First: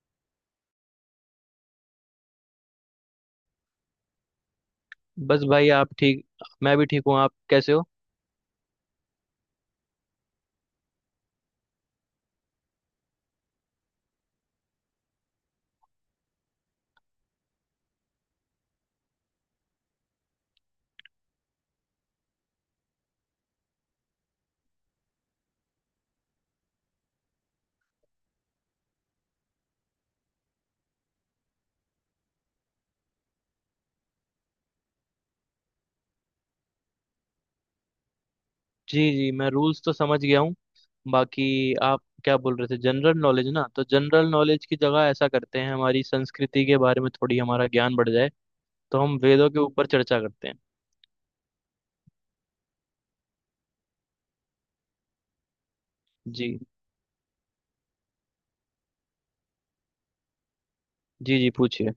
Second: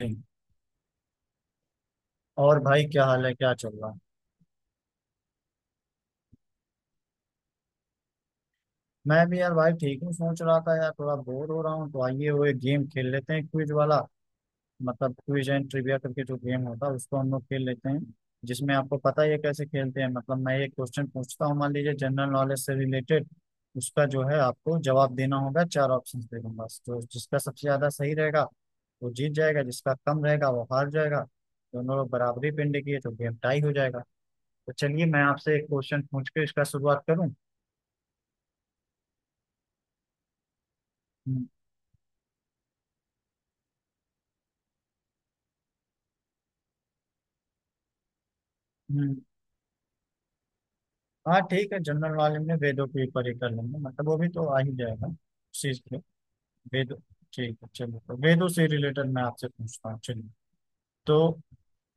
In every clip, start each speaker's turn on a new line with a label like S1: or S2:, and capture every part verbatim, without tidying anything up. S1: ठीक। और भाई क्या हाल है? क्या चल रहा है?
S2: बस भाई, आप ठीक? मैं भी ठीक हूँ, आप कैसे हो?
S1: मैं भी यार भाई ठीक हूँ। सोच रहा था यार थोड़ा बोर हो रहा हूँ, तो आइए वो एक गेम खेल लेते हैं, क्विज वाला। मतलब क्विज एंड ट्रिविया करके जो गेम होता है उसको हम लोग खेल लेते हैं। जिसमें आपको पता ही है कैसे खेलते हैं, मतलब मैं एक क्वेश्चन पूछता हूँ, मान लीजिए जनरल नॉलेज से रिलेटेड। उसका जो है आपको जवाब देना होगा, चार ऑप्शन दे दूंगा, तो जिसका सबसे ज्यादा सही रहेगा वो जीत जाएगा, जिसका कम रहेगा वो हार जाएगा। दोनों लोग बराबरी पिंड किए तो गेम टाई हो जाएगा। तो चलिए मैं आपसे एक क्वेश्चन पूछ के इसका शुरुआत करूँ।
S2: जी जी, मैं रूल्स तो समझ गया हूँ। बाकी,
S1: हम्म।
S2: आप क्या बोल रहे थे, जनरल नॉलेज ना? तो जनरल नॉलेज की जगह ऐसा करते हैं, हमारी संस्कृति के बारे में, थोड़ी हमारा ज्ञान बढ़ जाए, तो हम
S1: हम्म।
S2: वेदों के ऊपर चर्चा करते हैं।
S1: हाँ ठीक है, जनरल वाले में वेदों के ऊपर ही कर लेंगे, मतलब वो भी तो आ ही जाएगा चीज पे।
S2: जी
S1: वेद। ठीक है चलिए, तो वेदों से रिलेटेड मैं आपसे पूछता हूँ। चलिए तो
S2: जी जी, पूछिए।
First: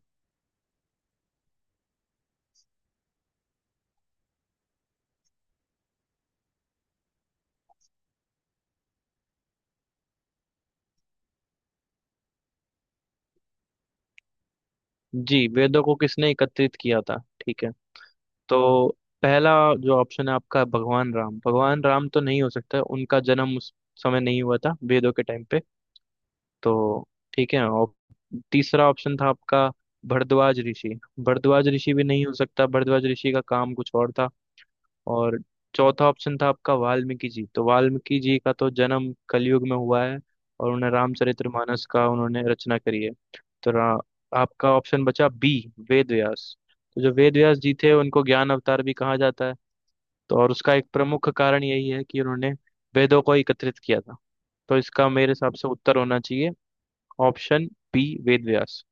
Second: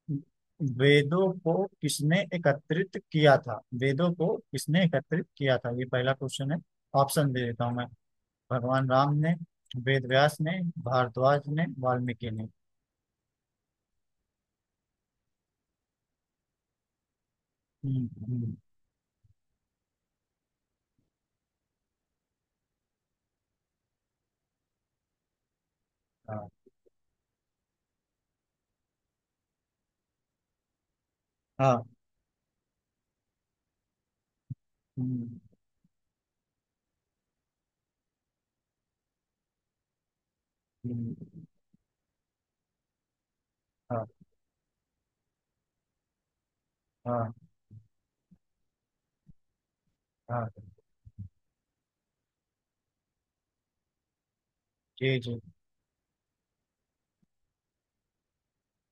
S1: वेदों को किसने एकत्रित किया था? वेदों को किसने एकत्रित किया था, ये पहला क्वेश्चन है। ऑप्शन दे देता हूँ मैं। भगवान राम ने, वेद व्यास ने, भारद्वाज ने, वाल्मीकि ने।
S2: जी, वेदों को किसने एकत्रित किया था, ठीक है।
S1: हम्म, हम्म,
S2: तो पहला जो ऑप्शन है आपका, भगवान राम। भगवान राम तो नहीं हो सकता, उनका जन्म उस समय नहीं हुआ था वेदों के टाइम पे।
S1: हाँ।
S2: तो ठीक है। और तीसरा ऑप्शन था आपका भरद्वाज ऋषि। भरद्वाज
S1: हाँ।
S2: ऋषि भी नहीं हो सकता, भरद्वाज ऋषि का काम कुछ और था।
S1: हम्म,
S2: और चौथा ऑप्शन था आपका वाल्मीकि जी, तो वाल्मीकि जी का तो जन्म कलयुग में हुआ है, और उन्हें
S1: हम्म,
S2: रामचरितमानस का उन्होंने रचना करी है। तो रा,
S1: हाँ।
S2: आपका ऑप्शन बचा बी, वेद व्यास। तो जो वेद
S1: हाँ।
S2: व्यास जी थे, उनको ज्ञान अवतार भी कहा जाता है। तो और
S1: हाँ।
S2: उसका एक प्रमुख कारण यही है कि उन्होंने वेदों को एकत्रित किया था। तो इसका
S1: जी
S2: मेरे
S1: जी।
S2: हिसाब से उत्तर होना चाहिए ऑप्शन बी, वेद व्यास।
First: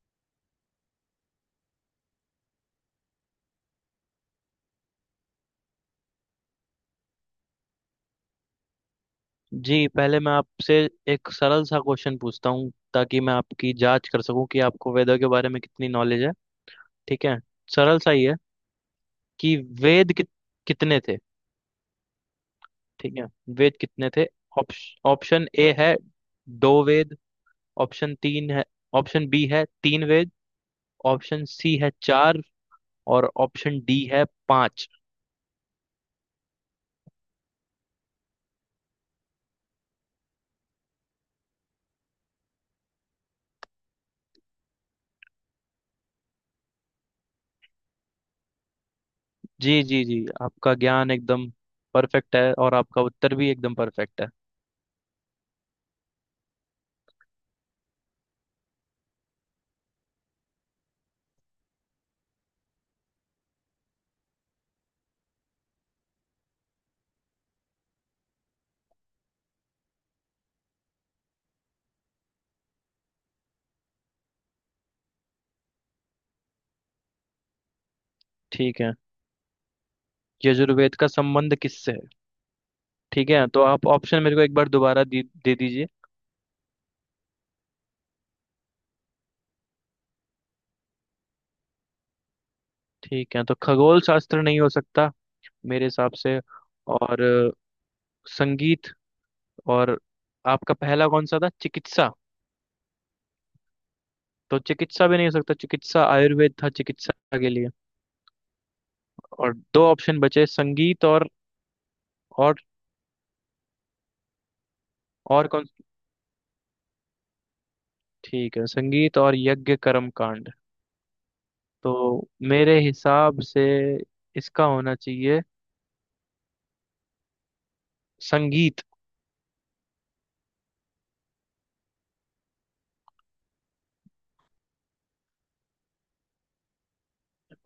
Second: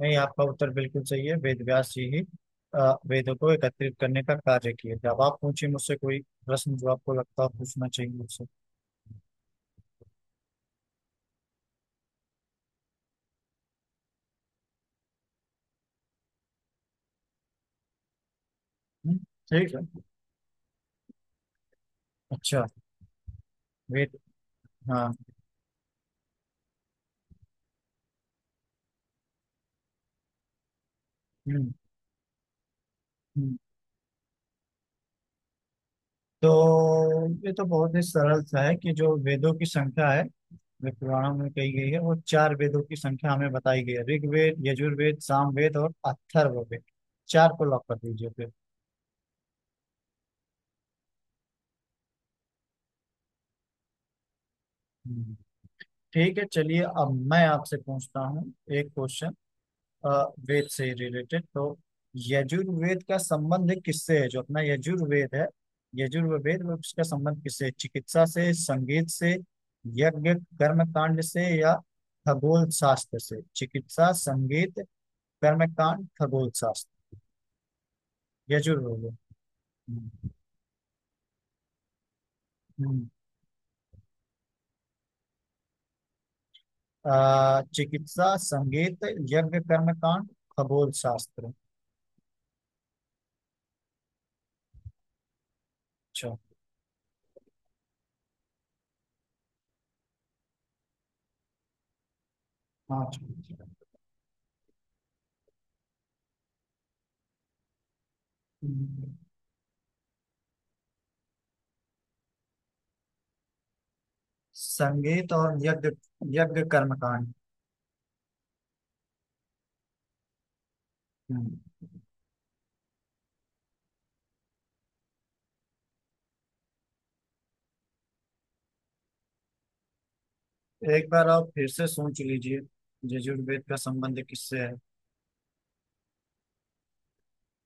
S1: नहीं आपका उत्तर बिल्कुल सही है, वेद व्यास जी ही अ, वेदों को एकत्रित करने का कार्य किए थे। अब आप पूछिए मुझसे कोई प्रश्न जो आपको लगता है पूछना चाहिए मुझसे।
S2: जी, पहले मैं आपसे एक सरल सा क्वेश्चन पूछता हूँ, ताकि मैं आपकी जांच कर सकूं कि आपको वेदों के बारे में कितनी नॉलेज है। ठीक है, सरल सा ही है।
S1: हम्म,
S2: कि
S1: ठीक है।
S2: वेद कित, कितने थे?
S1: अच्छा।
S2: ठीक है, वेद कितने
S1: वेद।
S2: थे? ऑप्श-
S1: हाँ।
S2: ऑप्शन ए है दो वेद। ऑप्शन तीन है। ऑप्शन बी है तीन वेद। ऑप्शन
S1: हम्म
S2: सी है चार। और
S1: हम्म।
S2: ऑप्शन डी है पांच।
S1: तो ये तो बहुत ही सरल सा है कि जो वेदों की संख्या है जो पुराणों में कही गई है, वो चार वेदों की संख्या हमें बताई गई है: ऋग्वेद, यजुर्वेद, सामवेद और अथर्ववेद। चार को लॉक कर दीजिए फिर।
S2: जी जी जी, आपका ज्ञान एकदम परफेक्ट है, और आपका उत्तर भी एकदम परफेक्ट है।
S1: हम्म। ठीक है चलिए अब मैं आपसे पूछता हूँ एक क्वेश्चन अ, वेद से ही रिलेटेड। तो यजुर्वेद का संबंध किससे है? जो अपना यजुर्वेद है, यजुर्वेद में उसका संबंध किससे है? चिकित्सा से, संगीत से, यज्ञ कर्म कांड से, या खगोल शास्त्र से? चिकित्सा, संगीत, कर्म कांड, खगोल शास्त्र।
S2: ठीक है।
S1: यजुर्वेद। हम्म,
S2: यजुर्वेद का संबंध किससे है?
S1: हम्म।
S2: ठीक है, तो आप ऑप्शन मेरे को एक बार दोबारा दे, दे दीजिए।
S1: अ, चिकित्सा, संगीत, यज्ञ कर्म कांड, खगोल शास्त्र।
S2: ठीक है, तो खगोल शास्त्र नहीं हो सकता मेरे हिसाब
S1: अच्छा।
S2: से। और संगीत, और आपका पहला कौन सा था, चिकित्सा?
S1: हाँ।
S2: तो चिकित्सा भी नहीं हो सकता, चिकित्सा आयुर्वेद था चिकित्सा के लिए।
S1: हम्म।
S2: और दो ऑप्शन बचे संगीत और, और
S1: संगीत
S2: और
S1: और
S2: कौन?
S1: यज्ञ। यज्ञ कर्म कांड।
S2: ठीक है, संगीत और यज्ञ कर्म कांड। तो मेरे हिसाब से इसका होना चाहिए संगीत।
S1: एक बार आप फिर से सोच लीजिए, यजुर्वेद का संबंध किससे है?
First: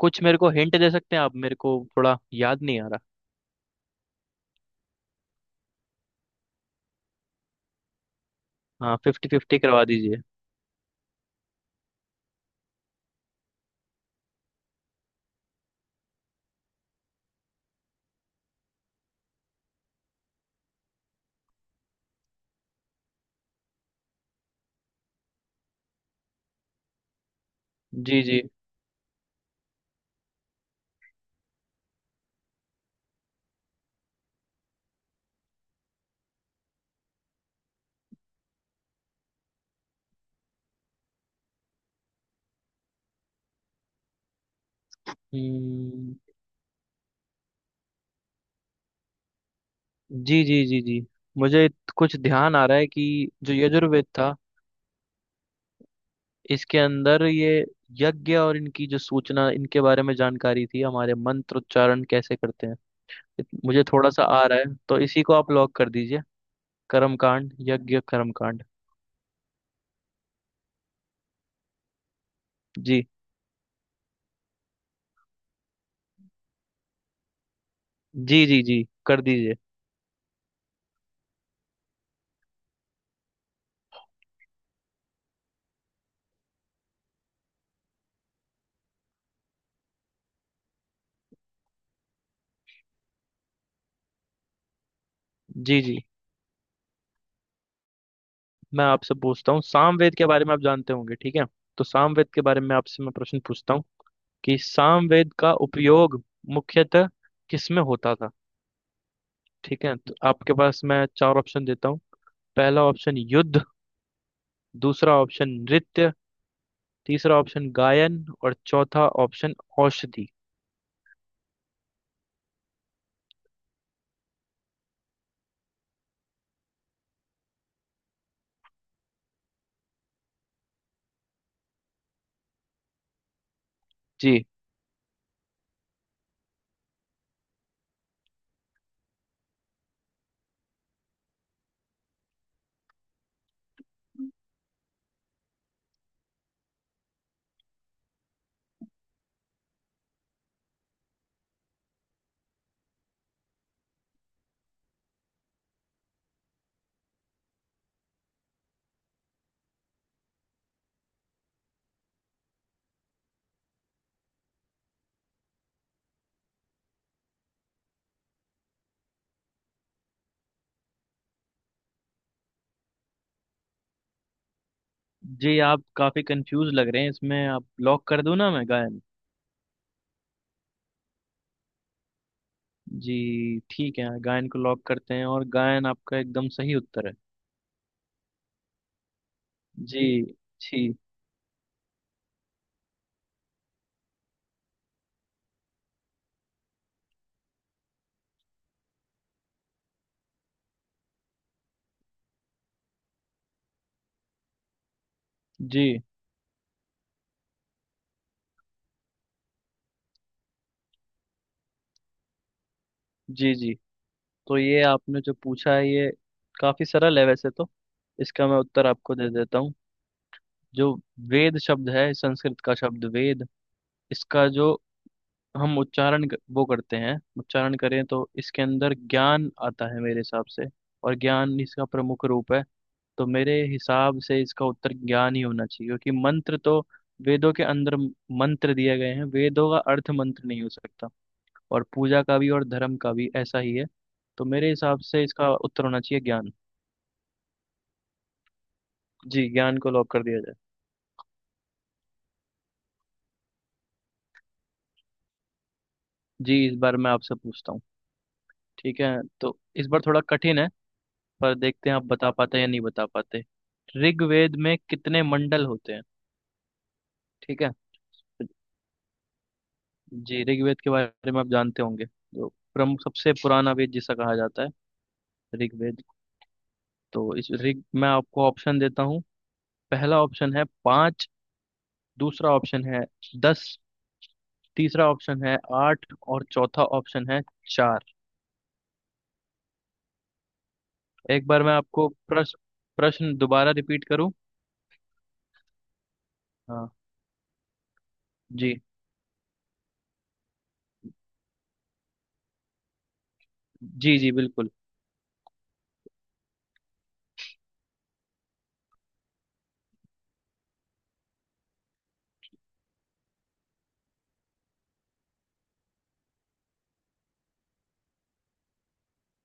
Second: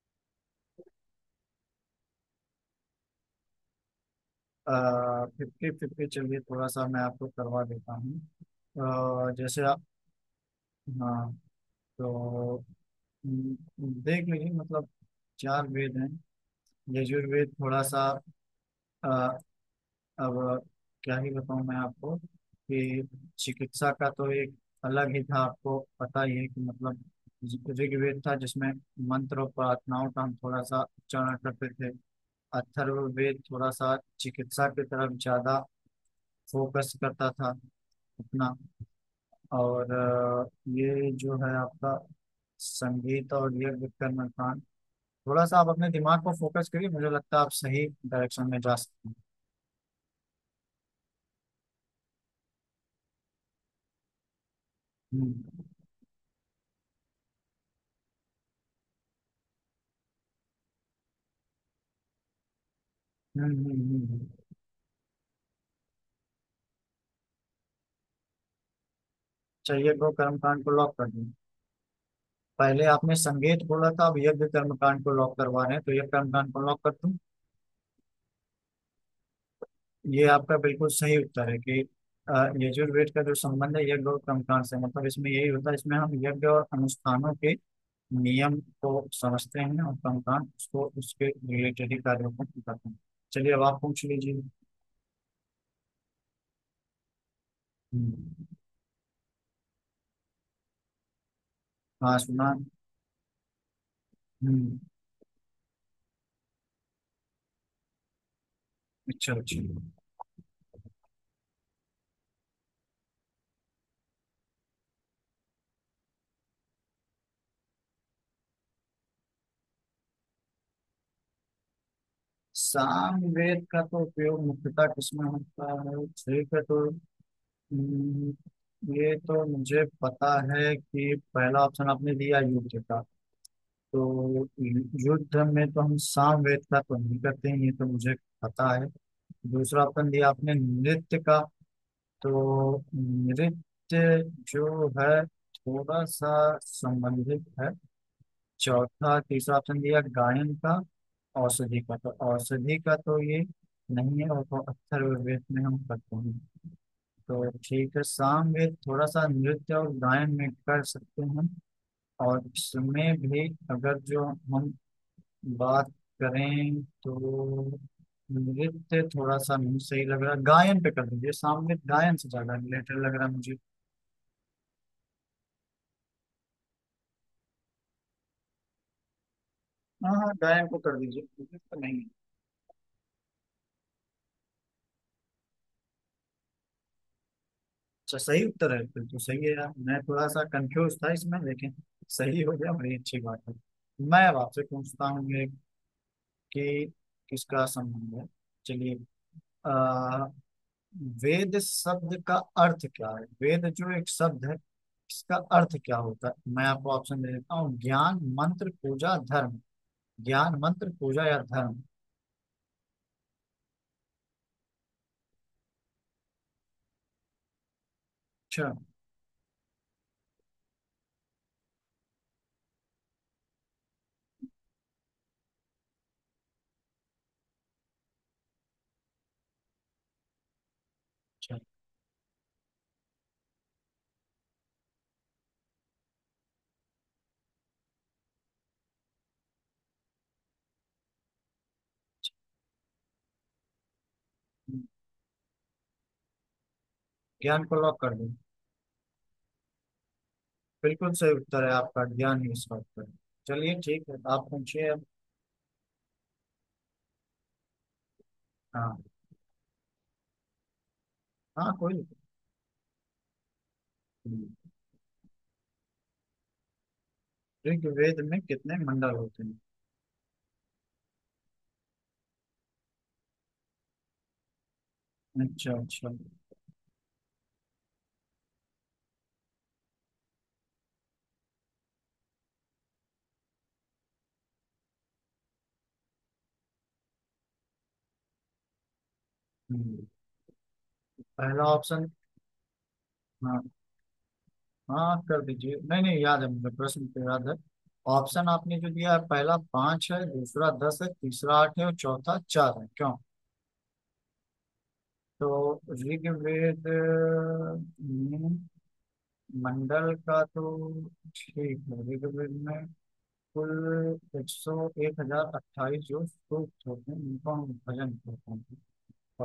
S2: कुछ मेरे को हिंट दे सकते हैं आप? मेरे को थोड़ा याद नहीं आ रहा।
S1: फिफ्टी फिफ्टी चलिए थोड़ा सा मैं आपको करवा देता हूँ। अ,
S2: हाँ, फिफ्टी फिफ्टी
S1: जैसे आप।
S2: करवा दीजिए।
S1: हाँ। तो हम्म, देख लीजिए, मतलब चार वेद हैं। यजुर्वेद थोड़ा सा अ, अब क्या ही बताऊँ मैं आपको कि चिकित्सा का तो एक अलग ही था, आपको पता ही है कि मतलब ऋग्वेद
S2: जी
S1: था
S2: जी।
S1: जिसमें मंत्र और प्रार्थनाओं का हम थोड़ा सा उच्चारण करते थे। अथर्ववेद थोड़ा सा चिकित्सा की तरफ ज्यादा फोकस करता था अपना। और अ, ये जो है आपका संगीत और ये विक्रम कांड, थोड़ा सा आप अपने
S2: हम्म।
S1: दिमाग को फोकस करिए, मुझे लगता है आप सही डायरेक्शन में जा सकते हैं।
S2: जी जी जी जी, मुझे कुछ ध्यान आ रहा है कि जो यजुर्वेद था,
S1: हम्म
S2: इसके अंदर ये यज्ञ, और इनकी जो सूचना, इनके बारे में जानकारी थी, हमारे मंत्र उच्चारण कैसे करते हैं।
S1: हम्म
S2: इत-
S1: हम्म।
S2: मुझे थोड़ा सा
S1: हम्म।
S2: आ रहा है, तो इसी को आप लॉक कर दीजिए, कर्मकांड, यज्ञ कर्मकांड।
S1: चाहिए को कर्मकांड को लॉक कर दूं? पहले
S2: जी
S1: आपने संगीत बोला था, अब यज्ञ कर्मकांड को लॉक करवा रहे हैं, तो यज्ञ कर्मकांड को लॉक कर दूं।
S2: जी जी जी, कर दीजिए।
S1: ये आपका बिल्कुल सही उत्तर है कि अ, यजुर्वेद का जो संबंध है यज्ञ और कर्मकांड से, मतलब इसमें यही होता है, इसमें हम यज्ञ और अनुष्ठानों के नियम को समझते हैं, और कर्मकांड उसको, उसके रिलेटेड ही कार्यों को करते हैं। चलिए अब आप पूछ लीजिए।
S2: जी जी,
S1: हम्म,
S2: मैं आपसे पूछता हूँ सामवेद के बारे में, आप जानते होंगे, ठीक है। तो
S1: हाँ
S2: सामवेद के
S1: सुना।
S2: बारे में आपसे मैं प्रश्न पूछता हूँ, कि
S1: हम्म।
S2: सामवेद का उपयोग मुख्यतः किसमें होता था?
S1: अच्छा अच्छा।
S2: ठीक है, तो आपके पास मैं चार ऑप्शन देता हूँ। पहला ऑप्शन युद्ध, दूसरा ऑप्शन नृत्य, तीसरा ऑप्शन गायन, और चौथा ऑप्शन औषधि।
S1: सामवेद का तो उपयोग मुख्यतः किसमें होता है, ठीक है। तो हम्म, ये तो मुझे पता है कि पहला ऑप्शन आपने दिया युद्ध का,
S2: जी,
S1: तो युद्ध में तो हम साम वेद का तो नहीं करते हैं, ये तो मुझे पता है। दूसरा ऑप्शन दिया आपने नृत्य का, तो नृत्य जो है थोड़ा सा संबंधित है। चौथा, तीसरा ऑप्शन दिया गायन का। औषधि का, तो औषधि का तो ये नहीं है, और तो अथर्ववेद में हम करते हैं। तो ठीक है, सामवेद थोड़ा सा नृत्य और गायन में कर सकते हैं, और इसमें भी अगर जो हम बात करें तो नृत्य थोड़ा सा नहीं सही लग रहा, गायन पे कर दीजिए, सामने गायन से ज्यादा रिलेटेड लग रहा है मुझे।
S2: जी आप काफी कंफ्यूज लग रहे हैं इसमें, आप लॉक कर दूं ना मैं गायन?
S1: हाँ हाँ, गायन को कर दीजिए, नृत्य नहीं।
S2: जी ठीक है, गायन को लॉक करते हैं, और गायन आपका एकदम सही उत्तर है।
S1: अच्छा सही उत्तर है? फिर तो सही है यार, मैं
S2: जी
S1: थोड़ा सा
S2: जी
S1: कंफ्यूज था इसमें, लेकिन सही हो गया, बड़ी अच्छी बात है। मैं अब आपसे पूछता हूँ ये कि किसका संबंध है। चलिए अ, वेद शब्द का अर्थ क्या है? वेद जो एक शब्द है इसका अर्थ
S2: जी
S1: क्या होता है? मैं आपको ऑप्शन दे देता हूँ: ज्ञान, मंत्र, पूजा, धर्म। ज्ञान, मंत्र, पूजा या धर्म?
S2: जी जी, तो ये आपने जो पूछा है, ये काफी सरल है वैसे तो। इसका मैं
S1: अच्छा
S2: उत्तर आपको दे देता हूँ। जो वेद शब्द है, संस्कृत का शब्द वेद, इसका जो हम उच्चारण क- वो करते हैं, उच्चारण करें तो इसके अंदर ज्ञान आता है मेरे हिसाब से, और
S1: अच्छा।
S2: ज्ञान इसका प्रमुख रूप है। तो मेरे हिसाब से इसका उत्तर ज्ञान ही होना चाहिए, क्योंकि मंत्र तो वेदों के अंदर म- मंत्र दिए गए हैं, वेदों का अर्थ मंत्र नहीं हो सकता, और पूजा का भी और धर्म का भी ऐसा ही है। तो मेरे हिसाब से इसका उत्तर होना चाहिए ज्ञान।
S1: ज्ञान को लॉक कर दो।
S2: जी, ज्ञान को लॉक कर दिया जाए।
S1: बिल्कुल सही उत्तर है आपका, ज्ञान ही इसका उत्तर है। चलिए ठीक है, आप पूछिए अब।
S2: जी, इस बार मैं आपसे पूछता हूँ, ठीक
S1: हाँ।
S2: है, तो इस बार थोड़ा कठिन है, पर
S1: हाँ
S2: देखते
S1: कोई
S2: हैं आप
S1: दिक्कत
S2: बता पाते हैं या नहीं बता पाते। ऋग्वेद में कितने मंडल होते हैं? ठीक है,
S1: नहीं। ऋग्वेद में कितने मंडल होते हैं?
S2: जी ऋग्वेद के बारे में आप जानते होंगे, जो प्रमुख सबसे पुराना वेद जिसे कहा जाता है,
S1: अच्छा
S2: ऋग्वेद।
S1: अच्छा।
S2: तो इस ऋग मैं आपको ऑप्शन देता हूँ। पहला ऑप्शन है पाँच, दूसरा ऑप्शन है दस, तीसरा ऑप्शन है आठ, और चौथा ऑप्शन है चार।
S1: हम्म।
S2: एक बार
S1: पहला
S2: मैं
S1: ऑप्शन।
S2: आपको प्रश्न प्रश्न
S1: हाँ
S2: दोबारा रिपीट करूँ?
S1: हाँ कर दीजिए, नहीं नहीं याद है मुझे,
S2: हाँ।
S1: प्रश्न तो याद है। ऑप्शन आपने
S2: जी
S1: जो दिया है पहला पांच है, दूसरा दस है, तीसरा आठ है, और चौथा चार है, क्यों?
S2: जी जी, बिल्कुल।
S1: तो ऋग्वेद में मंडल का तो ठीक है, ऋग्वेद में कुल एक सौ एक हजार अट्ठाईस जो सूक्त होते हैं उनको हम भजन कहते हैं,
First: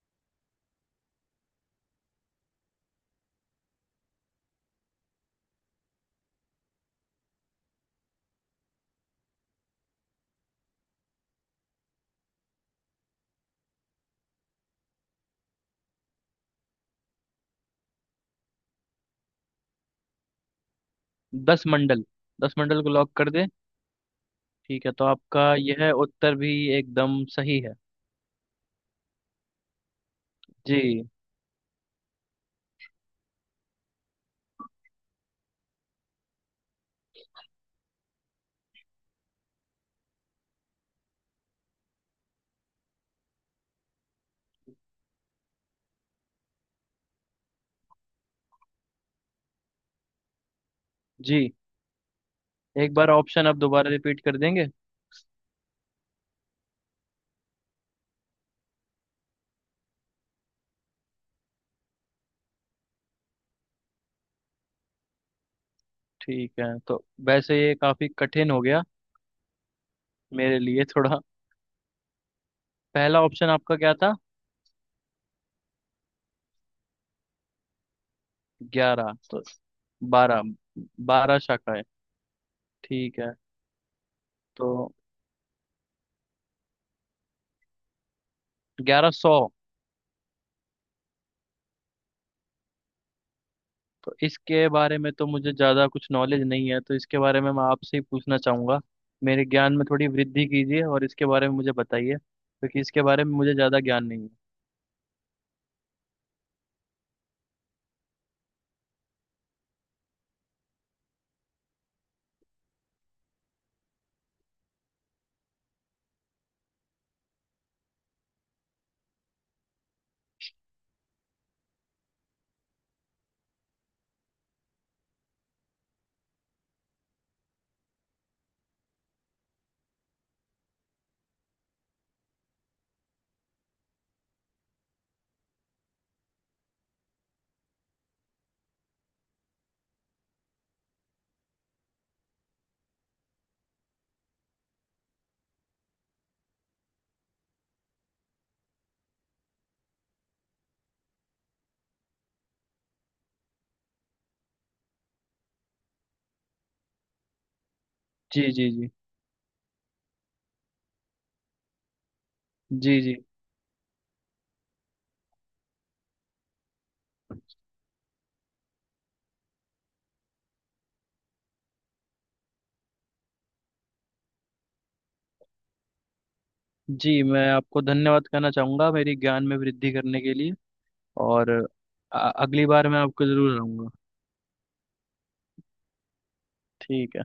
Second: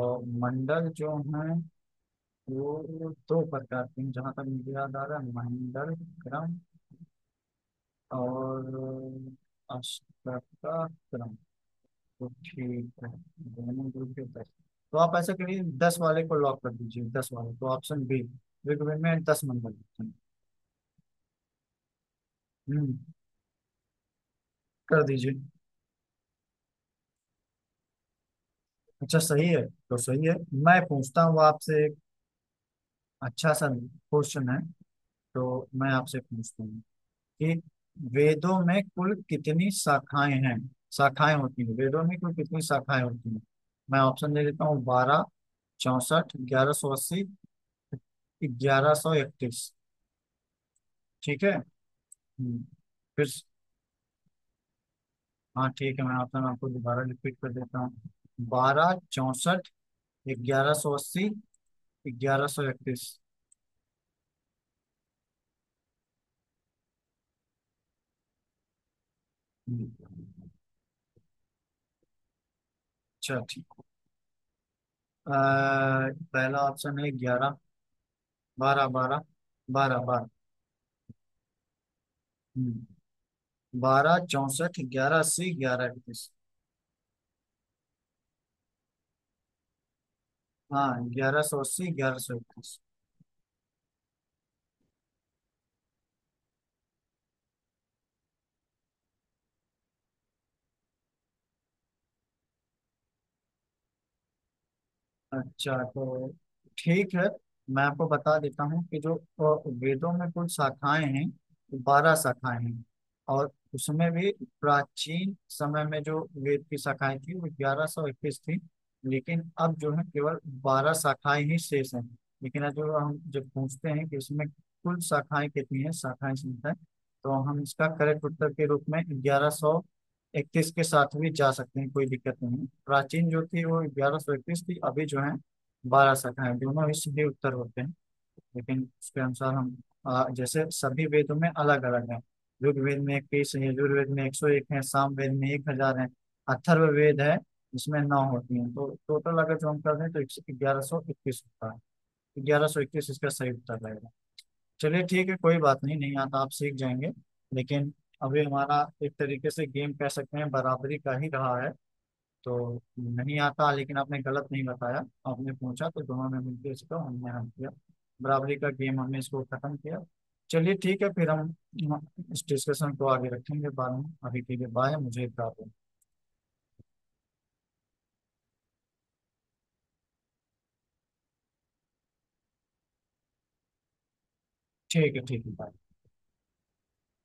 S1: और मंडल जो हैं वो दो प्रकार के हैं जहाँ तक मुझे याद आ रहा है: मंडल क्रम और अष्टोत्तरम। तो ठीक है, दोनों ग्रुप के दस। तो आप ऐसा करिए दस वाले को लॉक कर दीजिए, दस वाले को, ऑप्शन बी, ऋग्वेद में, दस नंबर लिखते हैं।
S2: दस मंडल, दस मंडल को
S1: हम्म
S2: लॉक कर दे। ठीक है,
S1: कर
S2: तो
S1: दीजिए।
S2: आपका यह उत्तर भी एकदम सही है।
S1: अच्छा सही है? तो सही है। मैं
S2: जी
S1: पूछता हूँ आपसे एक अच्छा सा क्वेश्चन है तो। मैं आपसे पूछता हूँ कि वेदों में कुल कितनी शाखाएं हैं? शाखाएं होती हैं वेदों में कुल कितनी शाखाएं होती हैं? मैं ऑप्शन दे देता हूँ: बारह, चौसठ, ग्यारह सौ अस्सी, ग्यारह सौ इकतीस। ठीक है।
S2: जी,
S1: हम्म,
S2: एक बार
S1: फिर।
S2: ऑप्शन आप दोबारा रिपीट कर देंगे?
S1: हाँ ठीक है, मैं आपका नाम आपको दोबारा रिपीट कर देता हूँ: बारह, चौसठ, ग्यारह सौ अस्सी, ग्यारह सौ इकतीस।
S2: ठीक है, तो वैसे ये काफी कठिन हो गया
S1: हम्म,
S2: मेरे लिए थोड़ा। पहला
S1: अच्छा
S2: ऑप्शन आपका
S1: ठीक।
S2: क्या था,
S1: अ, पहला ऑप्शन है ग्यारह, बारह
S2: ग्यारह?
S1: बारह,
S2: तो
S1: बारह बारह।
S2: बारह, बारह शाखाएं,
S1: हम्म,
S2: ठीक है।
S1: बारह, चौसठ,
S2: तो
S1: ग्यारह अस्सी, ग्यारह इकतीस।
S2: ग्यारह सौ?
S1: हाँ, ग्यारह सौ अस्सी, ग्यारह सौ इकतीस।
S2: तो इसके बारे में तो मुझे ज़्यादा कुछ नॉलेज नहीं है, तो इसके बारे में मैं आपसे ही पूछना चाहूँगा। मेरे ज्ञान में थोड़ी वृद्धि कीजिए, और इसके बारे में मुझे बताइए, क्योंकि इसके बारे में मुझे ज़्यादा ज्ञान नहीं है।
S1: अच्छा, तो ठीक है, मैं आपको बता देता हूँ कि जो अ, वेदों में कुल शाखाएं हैं बारह शाखाएं हैं, और उसमें भी प्राचीन समय में जो वेद की शाखाएं थी वो ग्यारह सौ इक्कीस थी, लेकिन अब जो है केवल बारह शाखाएं ही शेष हैं। लेकिन आज जो हम जब पूछते हैं कि इसमें कुल शाखाएं कितनी हैं, शाखाएं संख्या, तो हम इसका करेक्ट उत्तर के रूप में ग्यारह सौ इकतीस के साथ भी जा सकते हैं, कोई दिक्कत नहीं। प्राचीन जो थी वो ग्यारह सौ इकतीस थी, अभी जो है बारह सौ है, दोनों ही सीधे उत्तर होते हैं। लेकिन उसके अनुसार हम आ, जैसे सभी वेदों में अलग अलग है। ऋग्वेद में इक्कीस है, यजुर्वेद में एक सौ एक है, सामवेद में एक हजार है, अथर्व वेद है इसमें नौ होती हैं, तो टोटल अगर जो हम कर दें तो ग्यारह सौ इक्कीस होता है, ग्यारह सौ इक्कीस इसका सही उत्तर रहेगा। चलिए ठीक है कोई बात नहीं, नहीं आता आप सीख जाएंगे, लेकिन अभी
S2: जी जी
S1: हमारा
S2: जी
S1: एक तरीके से गेम कह सकते हैं बराबरी का ही रहा है। तो
S2: जी जी
S1: नहीं आता लेकिन आपने गलत नहीं बताया, आपने पूछा तो दोनों ने मिलकर इसको हमने हल किया, बराबरी का गेम हमने इसको खत्म किया। चलिए ठीक है, फिर हम हम इस डिस्कशन को आगे रखेंगे बाद में, अभी के लिए बाय, मुझे एक काम है।
S2: जी, मैं आपको धन्यवाद कहना चाहूँगा मेरी ज्ञान में वृद्धि करने के लिए, और अ- अगली बार मैं आपको ज़रूर आऊँगा।
S1: ठीक है ठीक है, बाय।
S2: ठीक है।